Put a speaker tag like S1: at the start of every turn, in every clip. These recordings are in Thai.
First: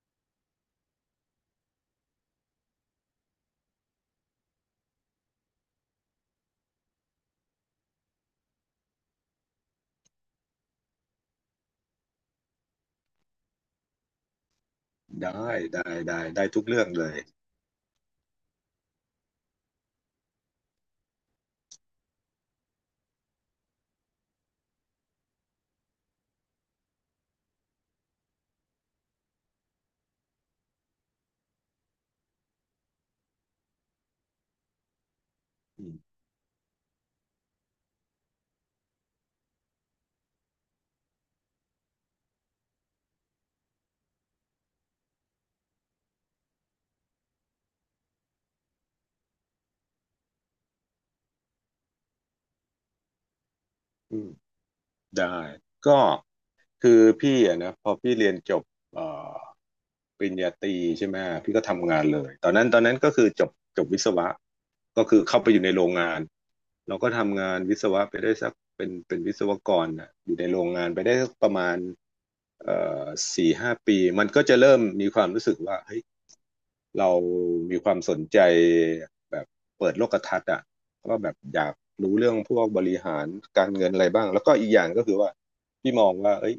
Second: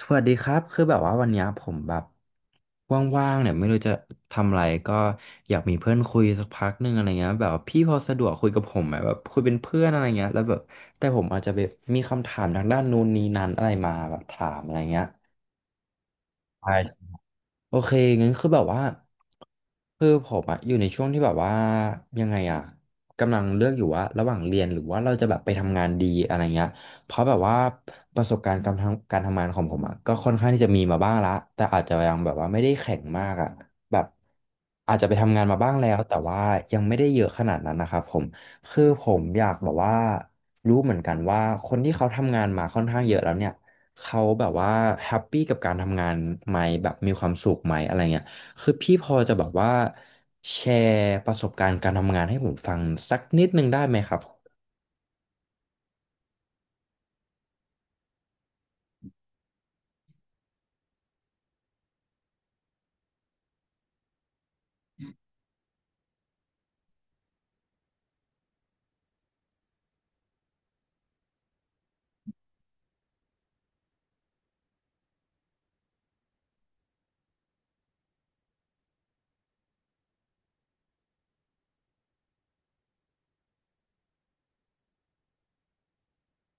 S1: สวัสดีครับคือแบบว่าวันเนี้ยผมแบบว่างๆเนี่ยไม่รู้จะทำอะไรก็อยากมีเพื่อนคุยสักพักหนึ่งอะไรเงี้ยแบบว่าพี่พอสะดวกคุยกับผมไหมแบบคุยเป็นเพื่อนอะไรเงี้ยแล้วแบบแต่ผมอาจจะแบบมีคำถามทางด้านนู้นนี้นั้นอะไรมาแบบถามอะไรเงี้ย
S2: ได้ได้ได้ได้ทุกเรื่องเลย
S1: โอเคงั้นคือแบบว่าคือผมอะอยู่ในช่วงที่แบบว่ายังไงอะกำลังเลือกอยู่ว่าระหว่างเรียนหรือว่าเราจะแบบไปทำงานดีอะไรเงี้ยเพราะแบบว่าประสบการณ์การทำงานของผมอะก็ค่อนข้างที่จะมีมาบ้างละแต่อาจจะยังแบบว่าไม่ได้แข็งมากอะแบบอาจจะไปทำงานมาบ้างแล้
S2: อื
S1: วแต่
S2: ม
S1: ว่ายังไม่ได้เยอะขนาดนั้นนะครับผมคือผมอยากแบบว่ารู้เหมือนกันว่าคนที่เขาทำงานมาค่อนข้างเยอะแล้วเนี่ย เขาแบบว่าแฮปปี้กับการทำงานไหมแบบมีความสุขไหมอะไรเงี้ยคือพี่พอจะแบบว่าแชร์ประสบการณ์การทำงานให้ผมฟังสักนิดนึงได้ไหมครั
S2: อื
S1: บ
S2: มได้ก็คือพี่อะนะพอพี่เรียนจบเอ่อปริญญาตรีใช่ไหมพี่ก็ทำงานเลยตอนนั้นก็คือจบวิศวะก็คือเข้าไปอยู่ในโรงงานเราก็ทำงานวิศวะไปได้สักเป็นวิศวกรนะอยู่ในโรงงานไปได้สักประมาณเอ่อ4-5 ปีมันก็จะเริ่มมีความรู้สึกว่าเฮ้ย เรามีความสนใจแบบเปิดโลกทัศน์อ่ะก็แบบอยากรู้เรื่องพวกบริหารการเงินอะไรบ้างแล้วก็อีกอย่างก็คือว่าพี่มองว่าเอ้ย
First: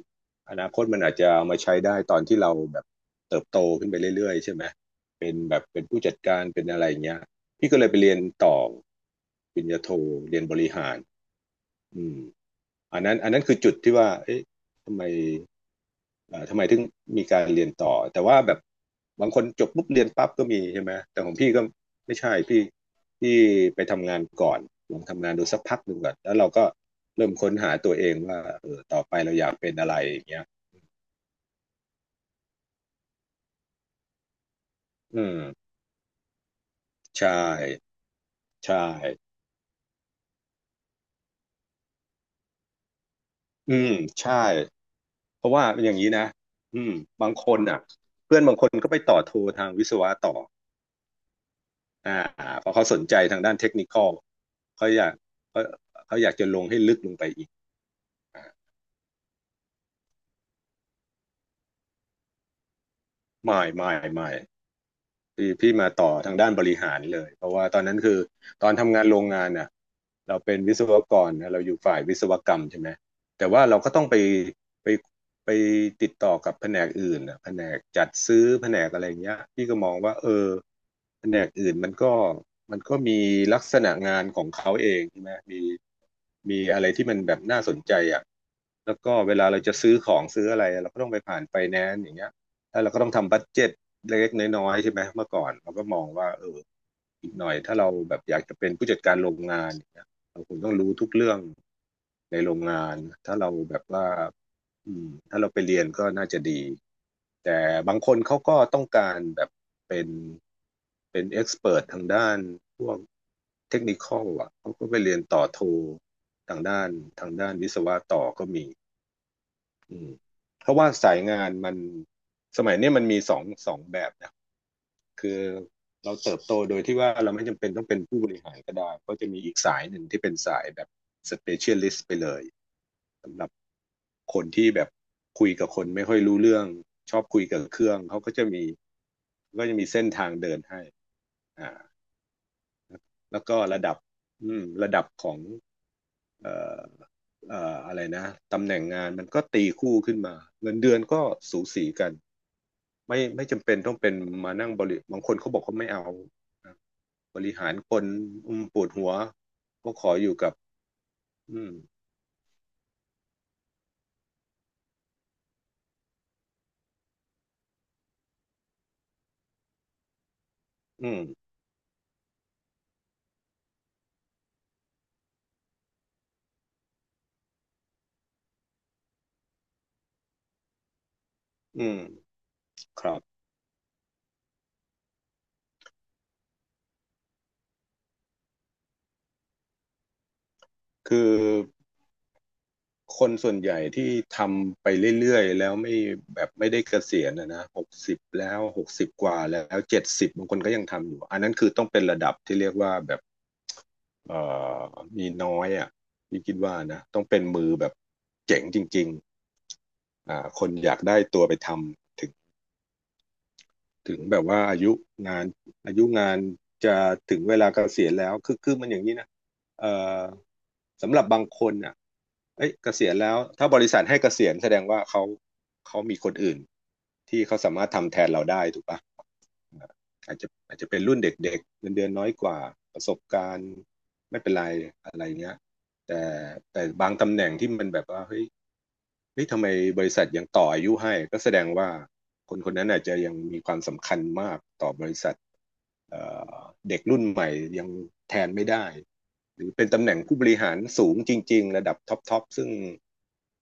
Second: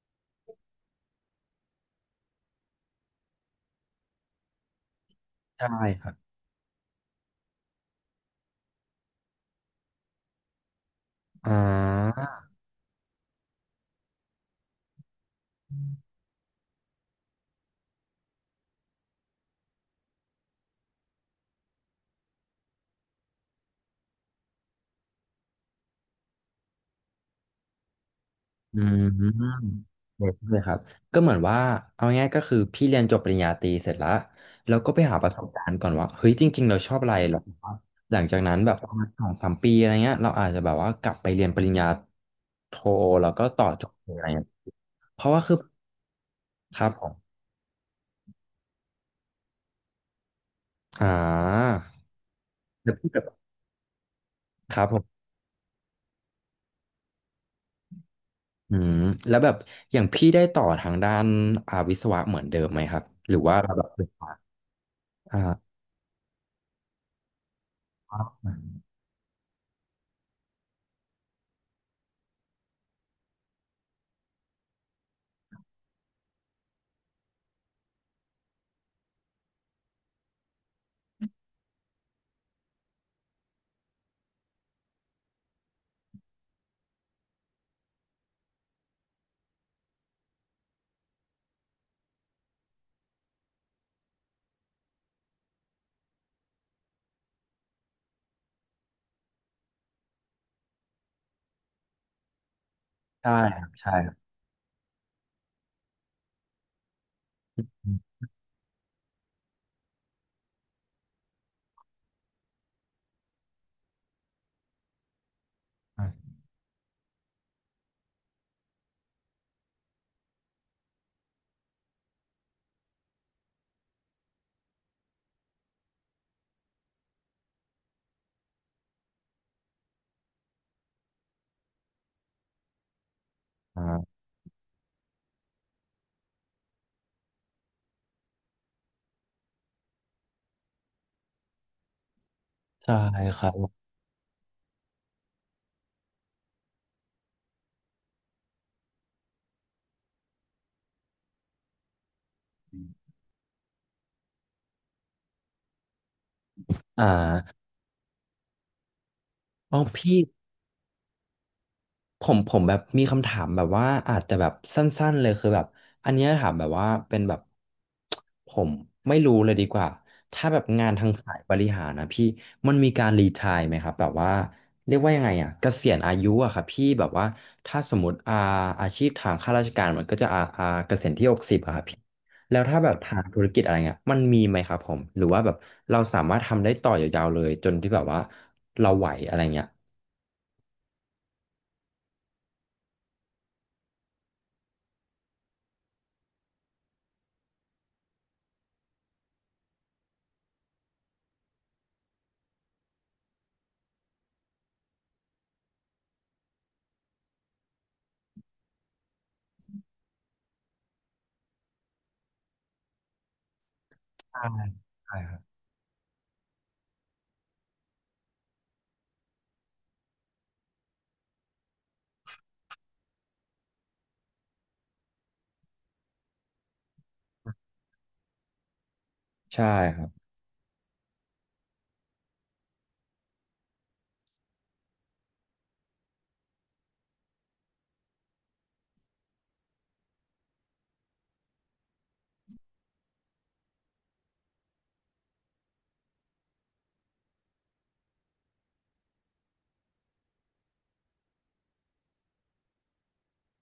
S2: อนาคตมันอาจจะเอามาใช้ได้ตอนที่เราแบบเติบโตขึ้นไปเรื่อยๆใช่ไหมเป็นแบบ
S1: ได้
S2: เป็นผู้
S1: ครั
S2: จั
S1: บ
S2: ดการเป็นอะไรอย่างเงี้ยพี่ก็เลยไปเรียนต่อปริญญาโทเรียนบริหาร
S1: อ่
S2: อืม
S1: า
S2: อันนั้นคือจุดที่ว่าเอ๊ะทำไม ทำไมถึงมีการเรียนต่อแต่ว่าแบบบางคนจบปุ๊บเรียนปั๊บก็มีใช่ไหมแต่ของพี่ก็ไม่ใช่พี่ไปทำงานก่อนลองทำงานดูสักพักหนึ่งก่อนแล้วเราก็เริ่มค้นหาตัวเองว่าเอ
S1: อื
S2: อต่อไปเราอยากเป็
S1: ม
S2: นอะไรอย่า
S1: เด็
S2: ง
S1: ก
S2: เงี้ย
S1: เลยครับก็เหมือนว่าเอาง่ายๆก็คือพี่เรียนจบปริญญาตรีเสร็จแล้วแล้วก็ไปหา
S2: อื
S1: ประส
S2: ม
S1: บการณ์ก่อนว่าเฮ้ยจริงๆเราชอบอะไร
S2: ใช่
S1: แล้วหลังจากนั้นแบบ
S2: ใช่
S1: ประมาณสองสามปีอะไรเงี้ยเราอาจจะแบบว่ากลับไปเรียนปริญญาโทแล้วก็ต่อ
S2: อื
S1: จบ
S2: ม
S1: อะไร
S2: ใช่
S1: เงี้ยเพราะว่า
S2: เพราะ
S1: คือ
S2: ว่าเป็นอย่างนี้นะ
S1: ค
S2: อื
S1: รับ
S2: ม
S1: ผม
S2: บางคนอ่ะเพื่อนบางคนก็ไปต่อโททางวิศวะต่อ
S1: อ่า
S2: อ่าเพราะเขา
S1: แล้ว
S2: สน
S1: พี่
S2: ใจ
S1: แบบ
S2: ทางด้านเทคนิคอล
S1: ครับ
S2: เขา
S1: ผ
S2: อยาก
S1: ม
S2: เขาเขาอยากจะลงให้ลึกลงไปอีก
S1: อืมแล้วแบบอย่างพี่ได้ต่อทางด้านอาวิศวะเหมือนเดิมไหมครับหรือว่า
S2: ไม่
S1: แบบ
S2: ไม่ไม่พี่
S1: อ่า
S2: มาต่อทางด้านบริหารเลยเพราะว่าตอนนั้นคือตอนทำงานโรงงานน่ะเราเป็นวิศวกรนะเราอยู่ฝ่ายวิศวกรรมใช่ไหมแต่ว่าเราก็ต้องไปไปไปติดต่อกับแผนกอื่นน่ะแผนกจัดซื้อแผนกอะไรอย่างเงี้ยพี่ก็มองว่าเออแผนกอื่นมันก็มีลักษณะงานของเขาเองใช่ไหมมีอะไรที่มันแบบน่าสนใจอ่ะแล้วก็เวลาเราจะซื้อของซื้ออะไรเราก็ต้องไปผ่านไฟแนนซ์อย่างเงี้ย แล้วเราก็ต้องทำบัดเจ็ตเล็กๆน้อยๆใช่ไหมเมื่อก่อนเราก็มองว่าเอออีกหน่อยถ้าเราแบบอยากจะเป็นผู้จัดการโรงงานอย่างเงี้ยเราคงต้องรู้ทุกเรื่องในโรงงาน
S1: ใช่
S2: ถ้าเรา
S1: ครับ
S2: แบบ
S1: ใช่
S2: ว่า
S1: ครับ
S2: อืมถ้าเราไปเรียนก็น่าจะดีแต่บางค
S1: อ
S2: นเขาก็ต้องการแบบเป็นเป็นเอ็กซ์เพิร์ททางด้านพวกเทคนิคอลอ่ะเขาก็ไปเรียนต่อโททางด้านทางด้านวิศวะต่อก็มี อืมเพราะว่าสายงานมันสมัยเนี้ยมันมีสองแบบนะคือเราเติบโตโดยที่ว่าเราไม่จำเป็นต้องเป็นผู้บริหารก็ได้ก็จะมีอีกสายหนึ่งที่เป็นสายแบบสเปเชียลิสต์ไปเลยสำหรับ
S1: ่า
S2: คนที่แบบคุยกับคนไม่ค่อยรู้เรื่องชอบคุยกับเครื่องเขาก็จะมีเส้นทางเดินให้อ่า
S1: ใช่ค
S2: แล้ว
S1: รั
S2: ก็
S1: บ
S2: ระดับอืมระดับของเอ่ออะไรนะตำแหน่งงานมันก็ตีคู่ขึ้นมาเงินเดือนก็สูสีกัน ไม่จำเป็นต้องเป็นมานั่งบริบางคนเขาบอกเขาไม่เอานะ
S1: อ่
S2: บริ
S1: า
S2: หารคนอืมปวดหัว
S1: อ๋อ
S2: ก็ขอ
S1: พี่
S2: อยู่กับอืม
S1: ผมผมแบบมีคำถามแบบว่าอาจจะแบบสั้นๆเลยคือแบบอันเนี้ยถามแบบว่าเป็นแบบผมไม่รู้เลยดีกว่าถ้าแบบงานทา
S2: อื
S1: งสาย
S2: ม
S1: บริหารนะพี่มันมีการรีไทร์ไหมครับแบบว่าเรียกว่ายังไงอ่ะเกษียณอายุอะครับพี่แบบว่าถ้าสมมติอาอาชีพทางข้าราชการมันก็จะอาอาเกษียณที่60อะครั
S2: อื
S1: บ
S2: ม
S1: พี่แล้วถ้าแบบ
S2: ครั
S1: ทางธุ
S2: บ
S1: รกิจอะไรเงี้ยมันมีไหมครับผมหรือว่าแบบเราสามารถทำได้ต่อยาวๆเลยจนที่แบบว่าเราไหวอะไรเงี้ย
S2: คือคนส่วนใหญ่ที่ทำไปเรื่อยๆแล้วไม่แบบไม่ได้เกษียณนะหกสิบแล้วหกสิบกว่าแล้วเจ็ดสิบบางคนก็ยังทำอยู่อันนั้นคือต้องเป็นระดับที่เรียกว่าแบบเอ่อมีน้อยอ่ะพี่คิดว่านะต้องเป็นมือแบบเจ๋งจริงๆอ่าคนอยากได้ตัวไปทำถึงแบบ
S1: ใช่
S2: ว่า
S1: ใช่ครั
S2: งา
S1: บ
S2: นอายุงานจะถึงเวลาเกษียณแล้วคือมันอย่างนี้นะเอ่อสำหรับบางคนอ่ะเอ้ยเกษียณแล้วถ้าบริษัทให้เกษียณแสดงว่าเขามีคนอื่นที่เขาสามารถทำแทนเราได้ถูกปะ
S1: ใช่ครับ
S2: อาจจะเป็นรุ่นเด็กๆเงินเดือนน้อยกว่าประสบการณ์ไม่เป็นไรอะไรเงี้ยแต่แต่บางตำแหน่งที่มันแบบว่าเฮ้ยทำไมบริษัทยังต่ออายุให้ก็แสดงว่าคนคนนั้นอาจจะยังมีความสำคัญมากต่อบริษัทเอ่อเด็กรุ่นใหม่ยังแทนไม่ได้หรือเป็นตำแหน่งผู้บริหารสูงจริงๆระดับท็อปทอปซึ่ง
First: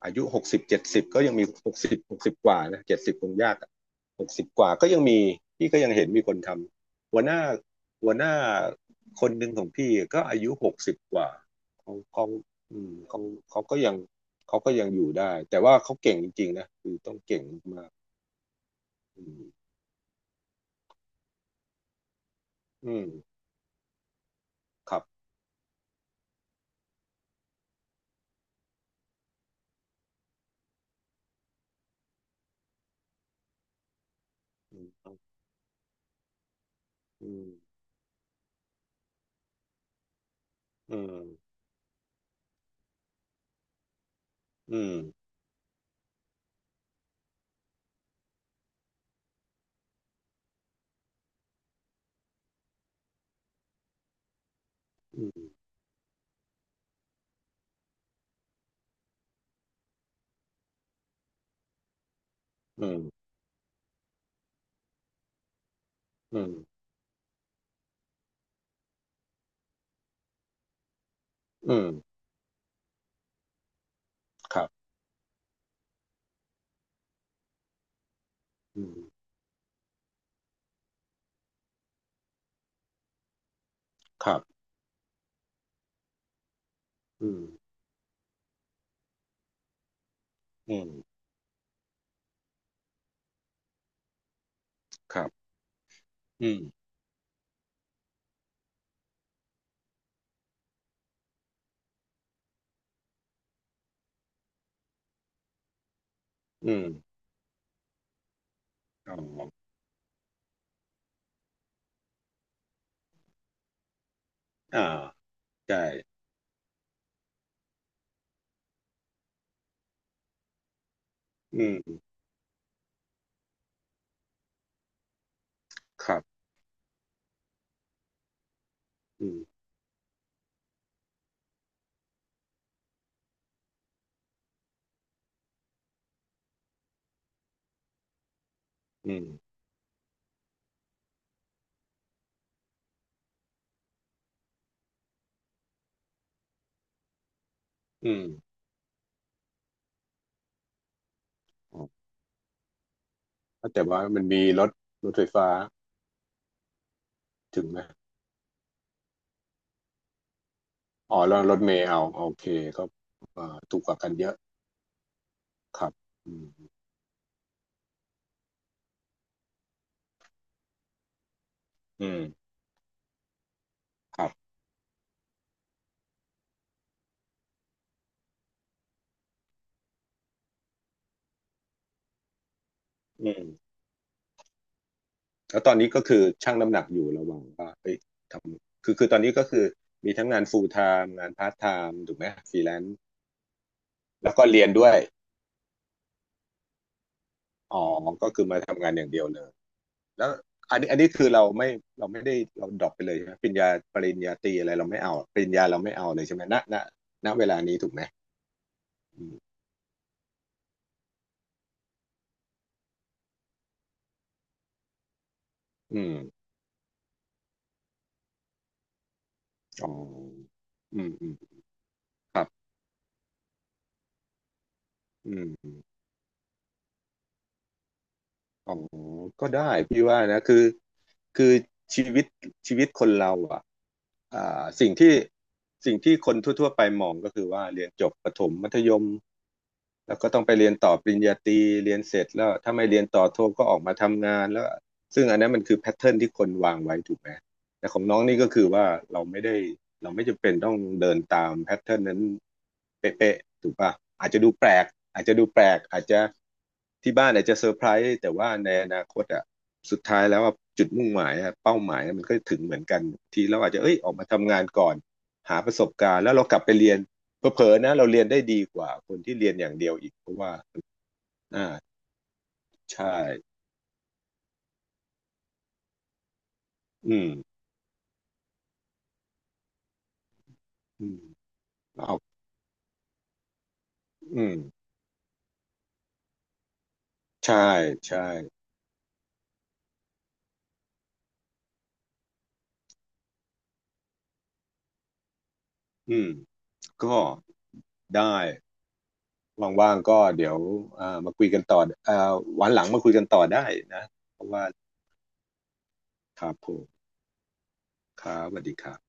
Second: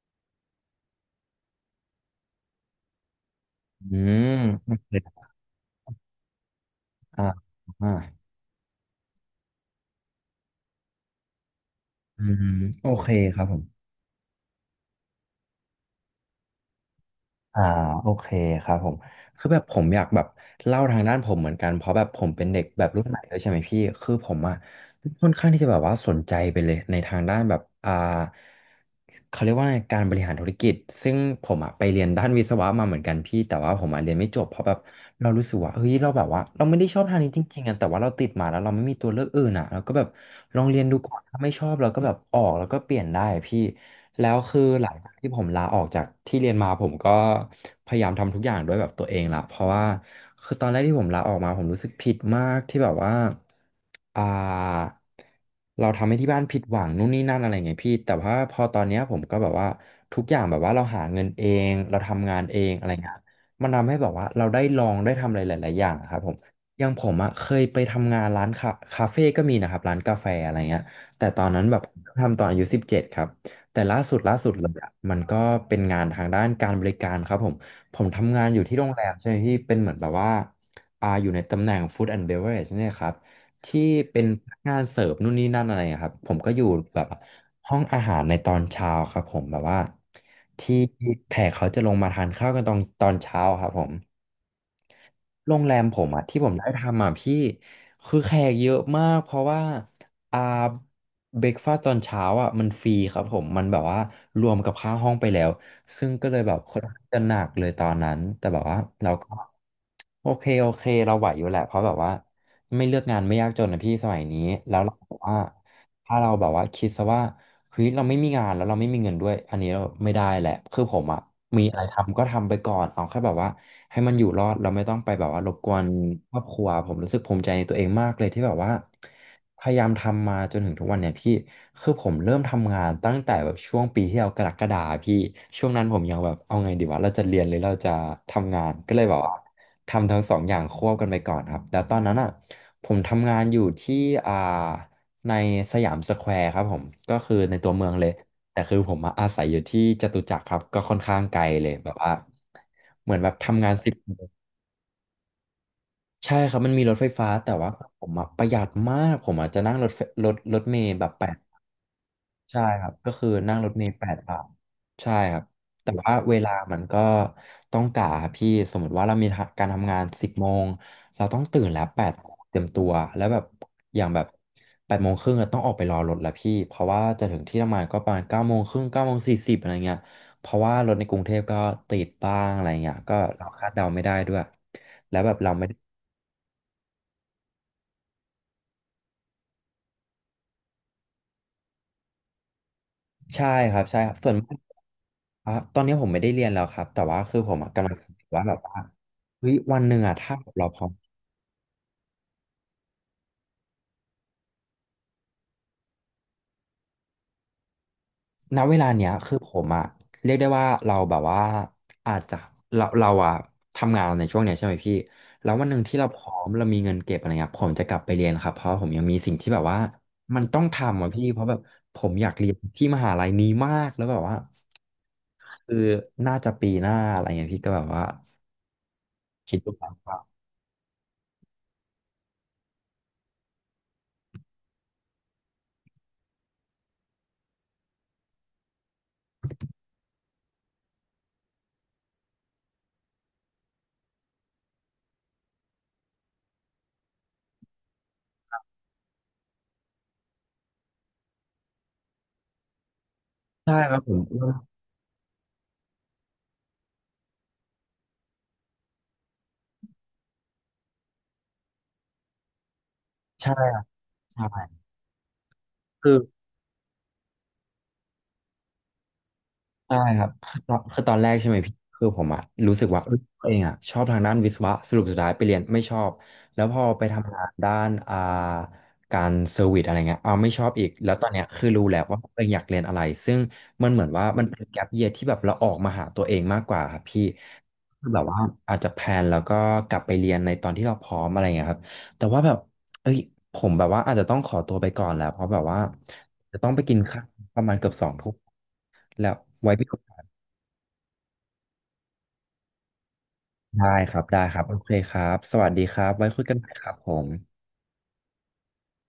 S2: อายุ60-70ก็ยังมีหกสิบกว่านะเจ็ดสิบคงยาก
S1: อื
S2: ห
S1: ม
S2: กสิบก
S1: โอ
S2: ว่าก็ยังมี
S1: เค
S2: พี่ก็ยังเห็นมีคนทำหั
S1: อ่า
S2: วหน้า
S1: อ่า
S2: หัวหน้าคนหนึ่งของพี่ก็อายุหกสิบกว่าเขา
S1: อื
S2: เขา
S1: ม
S2: อื
S1: โอ
S2: ม
S1: เค
S2: เขา
S1: ครับผม
S2: เขาก็ยัง เขาก็ยังอยู่ได้แต่ว่าเขาเก่งจริงๆนะคือต้องเก่ง
S1: อ่า
S2: มาก
S1: โอเคครับผม
S2: ๆอืม
S1: คือแบบผมอยากแบบเล่าทางด้านผมเหมือนกันเพราะแบบผมเป็นเด็กแบ
S2: อื
S1: บรุ่
S2: ม
S1: นใหม่ด้วยใช่ไหมพี่คือผมอะ
S2: ครับ
S1: ค่อนข้างที่จะแบบว่าสนใจไปเลยในทางด้านแบบอ่าเขาเรียกว่าไงการบริหารธุรกิจซึ่งผมอะไปเรียนด้านวิศวะมาเหมือนกันพี่แต่ว่าผมอะเรียนไม่จบเพราะแบ
S2: อื
S1: บเรา
S2: ม
S1: รู้สึกว่าเฮ้ยเราแบบว่าเราไม่ได้ชอบทางนี้จริงๆอะแต่ว่าเราติดมาแล้วเราไม่มีตัวเลือกอื่นอะเราก็แบบลองเรียนดู
S2: อื
S1: ก่อน
S2: ม
S1: ถ้าไม่ชอบเราก็แบบออกแล้วก็เปลี่ยนได้พี่แล้วคือ
S2: อื
S1: หลั
S2: ม
S1: งจากที่ผมลาออกจากที่เรียนมาผมก็พยายามทำทุกอย่างด้วยแบบตัวเองละเพราะว่าคือตอนแรกที่ผมลาออกมาผมรู้สึกผิดมากที่แบบว่า อ่า
S2: อืม
S1: เราทำให้ที่บ้านผิดหวังนู่นนี่นั่นอะไรเงพี่แต่ว่าพอตอนเนี้ยผมก็แบบว่าทุกอย่างแบบว่าเราหาเงินเองเราทำงานเองอะ
S2: อื
S1: ไร
S2: ม
S1: เงี้ยมันทำให้แบบว่าเราได้ลองได้ทำอะไรหลายๆอย่างอะครับผม
S2: อืม
S1: อย่างผมอะเคยไปทำงานร้านคาเฟ่ก็มีนะครับร้านกาแฟอะไรเงี้ยแต่ตอนนั้น
S2: อื
S1: แบบ
S2: มอืม
S1: ทำตอนอายุ17ครับแต่ล่าสุด
S2: ค
S1: เล
S2: รั
S1: ย
S2: บ
S1: อะมันก็เป็นงานทางด้านการบริการครับผมผมทำงานอยู่ที่
S2: อื
S1: โรง
S2: ม
S1: แรมใช่ไหมพี่เป็นเหมือนแบบว่าอ่าอยู่ในตำแหน่ง Food and Beverage เนี่ยครับ ที่เป็น
S2: ครับ
S1: พนักงานเสิร์ฟนู่นนี่นั่นอะไรอะครับผมก็อยู่แบบ
S2: อืม
S1: ห้องอาหารในตอนเช้าครับผมแบบว่าที่
S2: อืม
S1: แขกเขาจะลงมาทานข้าวกันตอนเช้าครับผม
S2: ครับ
S1: โรงแรมผมอะที่ผ
S2: อื
S1: ม
S2: ม
S1: ได้ทำอะพี่คือแขกเยอะมากเพราะว่าอ่าเบรกฟาสตตอนเช้าอะมันฟรีครับผมมันแบบว่ารวมกับค่าห้องไปแล้วซึ่งก็เลยแบบ
S2: อื
S1: ค่อนข้าง
S2: ม
S1: จะหนักเลยตอนนั้นแต่แบบว่าเรา
S2: อ๋
S1: ก็
S2: อ
S1: โอเคโอเคเราไหวอยู่แหละเพราะแบบว่า ไม่เลือกงานไม่ยากจนนะพี่สมัยนี้แล้
S2: อ่า
S1: วเราบอกว่า
S2: ใช่
S1: ถ้าเราแบบว่าคิดซะว่าเฮ้ยเราไม่มีงานแล้วเราไม่มีเงินด้วยอันนี้เราไม่ได้แหละคือผมอะ
S2: อื
S1: มีอะไร
S2: ม
S1: ทำก็ทำไปก่อนเอาแค่แบบว่าให้มันอยู่รอดเราไม่ต้องไปแบบว่ารบกวน
S2: ครับ
S1: ครอบครัวผมรู้สึกภูมิใจในตัวเองมากเลยที่แบบว่า
S2: อืม
S1: พยายามทำมาจนถึงทุกวันเนี่ยพี่คือผมเริ่มทำงานตั้งแต่แบบช่วงปีที่แล้วกรกฎาพี่ช่วงนั้นผมยังแบบเอาไงดีวะเราจะเรียนหรือเราจะทำงานก็เลย
S2: อื
S1: แบบ
S2: ม
S1: ว่า ทำทั้งสองอย่างควบกันไปก่อนครับแล้วตอนนั้นอ่ะผมทำงานอยู่ที่อ่าในสยามสแควร์ครับผม ก็คือในตัวเมืองเล
S2: อื
S1: ย
S2: ม
S1: แต่คือผมมาอาศัยอยู่ที่จตุจักรครับก็ค่อนข้างไกลเลย
S2: อ
S1: แบบ
S2: ๋
S1: ว่าเหมือนแบบทำ
S2: อ
S1: งาน
S2: แต่
S1: สิบ
S2: ว่ามันมีรถไฟฟ้า
S1: ใช่ครับมันมีรถไฟฟ้าแต่
S2: ถึง
S1: ว่า
S2: ไหม
S1: ผมอะประหยัดมากผมอจจะนั่งรถไฟรถเมล์แบบ
S2: อ๋อ
S1: แปด
S2: แล้วรถเมล์เอาโอเค
S1: ใช่ค
S2: ก็
S1: รับก็คือนั่
S2: อ่า
S1: งรถ
S2: ถูก
S1: เม
S2: ก
S1: ล์
S2: ว่า
S1: แป
S2: กัน
S1: ด
S2: เยอะ
S1: บาทใช่ครับ
S2: ครั
S1: แต่
S2: บ
S1: ว่า
S2: อื
S1: เวลา
S2: ม
S1: มันก็ต้องกะครับพี่สมมติว่าเรามีการทำงาน10 โมงเราต้องตื่นแล้วแป
S2: อื
S1: ด
S2: ม
S1: เตรียมตัวแล้วแบบอย่างแบ
S2: ค
S1: บ
S2: รับ
S1: 8 โมงครึ่งต้องออกไปรอรถแล้วพี่เพราะว่าจะถึงที่ทำงานก็ประมาณ9 โมงครึ่ง9 โมง 40อะไรเงี้ยเพราะว่ารถในกรุงเทพก็ติดบ้างอะไรเงี้ยก็
S2: อื
S1: เรา
S2: ม
S1: คาดเดาไม่ได้ด้วยแล้วแบบเรา
S2: แล้ว
S1: ไม่
S2: ตอ
S1: ได้
S2: นนี้ก็คือชั่งน้ำหนักอยู่ระหว่างว่าเอ้ยทำคือตอนนี้ก็คือมีทั้งงาน full time งาน part time ถูกไหมฟรีแลนซ์
S1: ใช่ครับใช่ครับส่ว
S2: แล้
S1: น
S2: วก็
S1: มาก
S2: เรียนด้วย
S1: อ่ะตอนนี้ผมไม่ได้เรียนแล้วครับแต่ว่าคือผมอะ
S2: อ๋อ
S1: กำลังคิด
S2: ก็คื
S1: ว่า
S2: อ
S1: แบ
S2: มา
S1: บว่า
S2: ทำงานอย่างเดียวเล
S1: เฮ้
S2: ย
S1: ยวันหนึ่งอ่ะ
S2: แล้ว
S1: ถ้าเรา
S2: อั
S1: พ
S2: น
S1: ร้อ
S2: นี้
S1: ม
S2: คือเราไม่ได้เราดรอปไปเลยใช่ไหมปริญญาตรีอะไรเราไม่เอาปริญญาเราไม่เอาเลยใช่ไหมณเวลานี้ถูกไหม
S1: ณเวลาเนี้ย
S2: อื
S1: คือผ
S2: ม
S1: มอะเรียกได้ว่าเราแบบว่าอาจจะเราอะทำงานในช่วงเนี้ยใช่ไหมพี่แล้ววันหนึ่งที่
S2: อื
S1: เรา
S2: ม
S1: พร้อมเรามีเงินเก็บอะไรเงี้ยผมจะกลับไปเรียนครับเพราะผมยังมีสิ่งที่แบบว่า
S2: อ๋อ
S1: มันต้อง
S2: อื
S1: ทำอ่ะ
S2: ม
S1: พี่
S2: อืม
S1: เพราะแบบผมอยาก
S2: ครั
S1: เรียน
S2: บ
S1: ที่มหาลัยนี้มากแล้วแบบว่า
S2: อื
S1: คื
S2: ม
S1: อน่าจะปีหน้าอะไรเงี้ยพี่ก็แบบว่า
S2: อ๋อก็
S1: คิด
S2: ได้
S1: ดูครับ
S2: พี่
S1: ว่า
S2: ว่านะคือชีวิตคนเราอ่ะอ่าสิ่งที่คนทั่วๆไปมองก็คือว่าเรียนจบประถมมัธยม แล้วก็ต้องไปเรียนต่อปริญญาตรีเรียนเสร็จแล้วถ้าไม่เรียนต่อโทก็ออกมาทำงานแล้วซึ่งอันนั้นมันคือแพทเทิร์นที่คนวางไว้ถูกไหมแต่ของน้องนี่ก็คือว่าเราไม่ได้เราไม่จำเป็นต้องเดินตามแพทเทิร์นนั้นเป๊ะๆถู
S1: ใช่
S2: ก
S1: ค
S2: ป่ะ
S1: รับผม
S2: อาจจะดูแปลกอาจจะที่บ้านอาจจะเซอร์ไพรส์แต่ว่าในอนาคตอ่ะสุดท้ายแล้วอะจุดมุ่งหมายเป้าหมายมันก็ถึงเหมือนกันที
S1: ใช่
S2: เราอาจจะเอ้ยออกมาทำงาน
S1: ใช่
S2: ก่อนหาประสบ
S1: คื
S2: กา
S1: อ
S2: รณ์แล้วเรากลับไปเรียน เผลอๆนะเราเรียนได้ดีกว่าคนที่เรียนอย่างเดียว
S1: ใช่
S2: อีก
S1: ครั
S2: เพ
S1: บ
S2: ราะว่า
S1: คือตอนตอนแรกใช่ไหมพี่
S2: อ่า
S1: คือผมอะรู้สึกว่าเอ
S2: ใช่
S1: ยตัวเองอะชอบทางด้านวิศวะสรุปสุดท้ายไปเรียนไม่ชอบแล้วพอไป
S2: อืม
S1: ทำงานด้านการเซอร์วิสอะไรเงี้ยเอาไม่ชอบอีก
S2: อื
S1: แล้ว
S2: ม
S1: ตอนเนี้ยคือรู้แล้ว
S2: เอา
S1: ว่าตัวเองอยากเรียนอะไรซึ่งมันเหมือนว่า
S2: อื
S1: มัน
S2: ม
S1: เป็นแก p เยียที่แบบเราออกมาหาตัวเองมากกว่าครับพี่
S2: ใช่
S1: คือ
S2: ใช่
S1: แบบว่าอาจจะแพลนแล้วก็กลับไปเรียนในตอนที่เราพร้อมอะไรเงี้ยครับแต่ว่าแบบเอ้ยผมแบบว่าอาจจะต้องขอตัวไปก่อนแล้วเพราะแบบว่า
S2: อืม
S1: จะต้องไปกิน
S2: ก็
S1: ข้าวประมาณเกือบสองทุ่
S2: ได้
S1: ม แล้วไว้พี
S2: ว่า
S1: โอ
S2: งๆ
S1: กา
S2: ก็
S1: ส
S2: เดี๋ยวอ่ามาคุยกันต่ออ่าวันหลังมาคุยกันต่อได้
S1: ได้
S2: นะ
S1: ครับ
S2: เพ
S1: ได้
S2: ราะ
S1: ครั
S2: ว่า
S1: บโอเคครับสวัสดีครับไว้คุ
S2: ค
S1: ย
S2: รั
S1: กั
S2: บ
S1: นให
S2: ผ
S1: ม่ครับ
S2: ม
S1: ผม
S2: ครับสวัสดีครับ